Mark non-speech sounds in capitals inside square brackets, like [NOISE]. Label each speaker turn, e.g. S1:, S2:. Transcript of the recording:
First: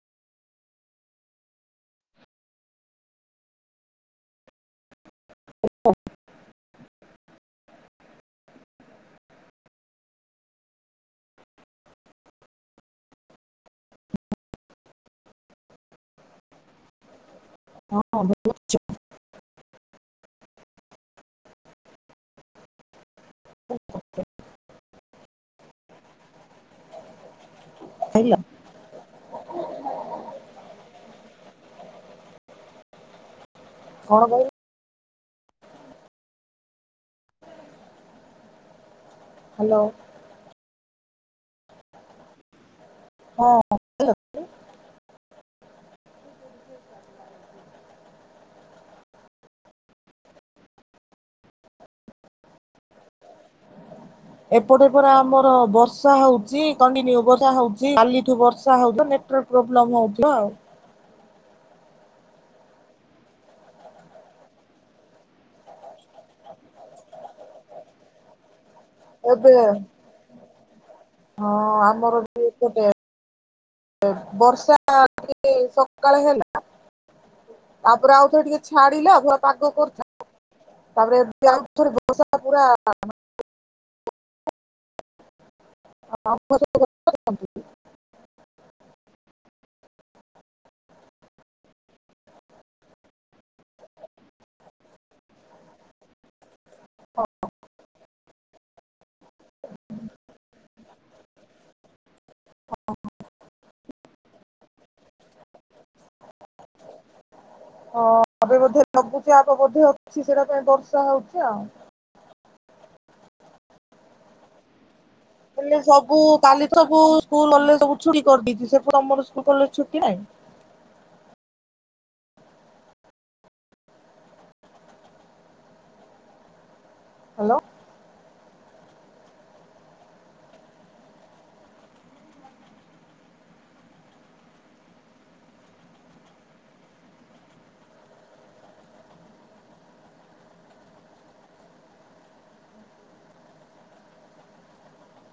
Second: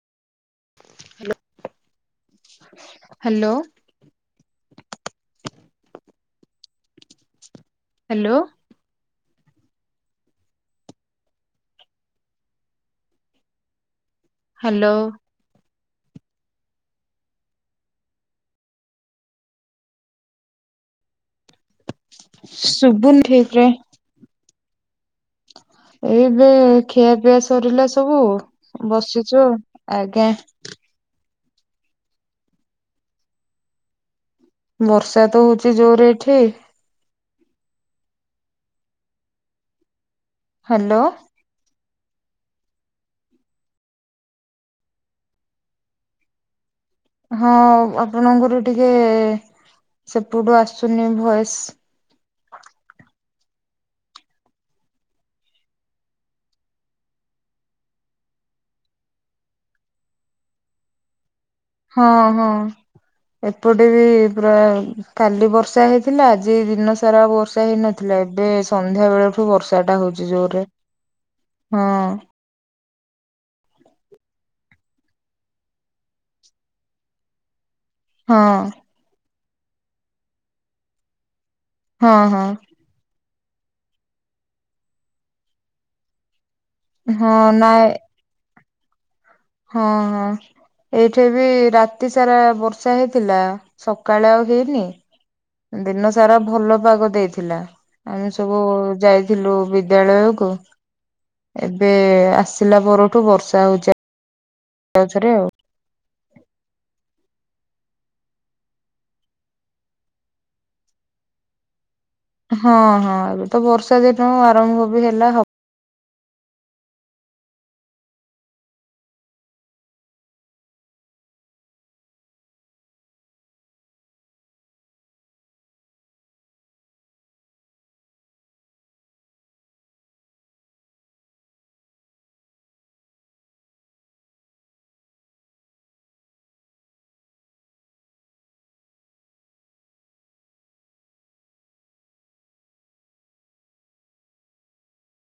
S1: Hello.
S2: ଓହ [INAUDIBLE]
S1: hello. Hello.
S2: ହଁ ଭଲ ଅଛି।
S1: ଶୁବୁନି ଠିକ ରେ।
S2: ହ [INAUDIBLE]
S1: ଏଇବେ ଖିଆପିଆ ସରିଲା ସବୁ
S2: କହିଲ
S1: ବସିଛୁ ଆଜ୍ଞା।
S2: କଣ କ
S1: ବର୍ଷା ତ ହଉଛି ଜୋରେ ଏଠି।
S2: ହ୍ୟାଲୋ।
S1: ହ୍ୟାଲୋ।
S2: ହଁ ହ୍ୟାଲୋ।
S1: ହଁ ଆପଣଙ୍କର ଟିକେ ସେପଟୁ ଆସୁନି ଭଏସ।
S2: ଏପଟେ ପା ଆମର ବର୍ଷା ହଉଛି କଣ୍ଟିନ୍ୟୁ ବା ହଉଛି କାଲିଠୁ ବର୍ଷା ହଉଛି। ପ୍ରୋବ୍ଲେମ୍ ହେଉଥିବ ଆଉ।
S1: ହଁ ହଁ ଏପଟେ ବି ପୁରା କାଲି ବର୍ଷା ହେଇଥିଲା ଆଜି ଦିନ ସାରା ବର୍ଷା ହେଇନଥିଲା ଏବେ। ସନ୍ଧ୍ୟା ବେଳଠୁ
S2: ଏବେ
S1: ବର୍ଷା ଟା ହଉଛି ଜୋରରେ ହଁ।
S2: ଗୋଟେ ବର୍ଷା ଟିକେ ସକାଳେ ହେଲା ତାପରେ
S1: ହଁ
S2: ଆଉଥରେ ଟିକେ ଛାଡିଲାଉ ଧୁର ପାଗ କରିଥା ତାପରେ ଆଉ
S1: ହଁ
S2: ଭୋସା
S1: ହଁ
S2: ପୁରା [UNINTELLIGIBLE] ହଁ ଆର [UNINTELLIGIBLE]
S1: ହଁ ନାଇଁ। ହଁ ହଁ। ଏଇଠି ବି ରାତି ସାରା ବର୍ଷା ହେଇଥିଲା ସକାଳେ ଆଉ ହେଇନି ଦିନ ସାରା ଭଲ ପାଗ ଦେଇଥିଲା ଆମେ ସବୁ ଯାଇ ଥିଲୁ ବିଦ୍ୟାଳୟ କୁ ଏବେ ଆସିଲା ପରଠୁ ବର୍ଷା ହଉଛି। ତାପରେ ଆଉ
S2: ହଁ ଆପ ବଧେ ଲଗୁଛି ଆପ ବୋଧେ ଅଛି ସେଇଟା ପାଇଁ ବର୍ଷା ହଉଛି ଆଉ
S1: ହଁ ହଁ ଏବେ ତ ବର୍ଷା ଦିନ ଆରମ୍ଭ ବି ହେଲା ହ
S2: ହେଲେ ସବୁ କାଲି ସବୁ ସ୍କୁଲ କଲେଜ ସବୁ ଛୁଟି କରିଦେଇଛି। ସେପଟେ ତମର ସ୍କୁଲ କଣ ଛୁଟି ନାହିଁ? ହ୍ୟାଲୋ।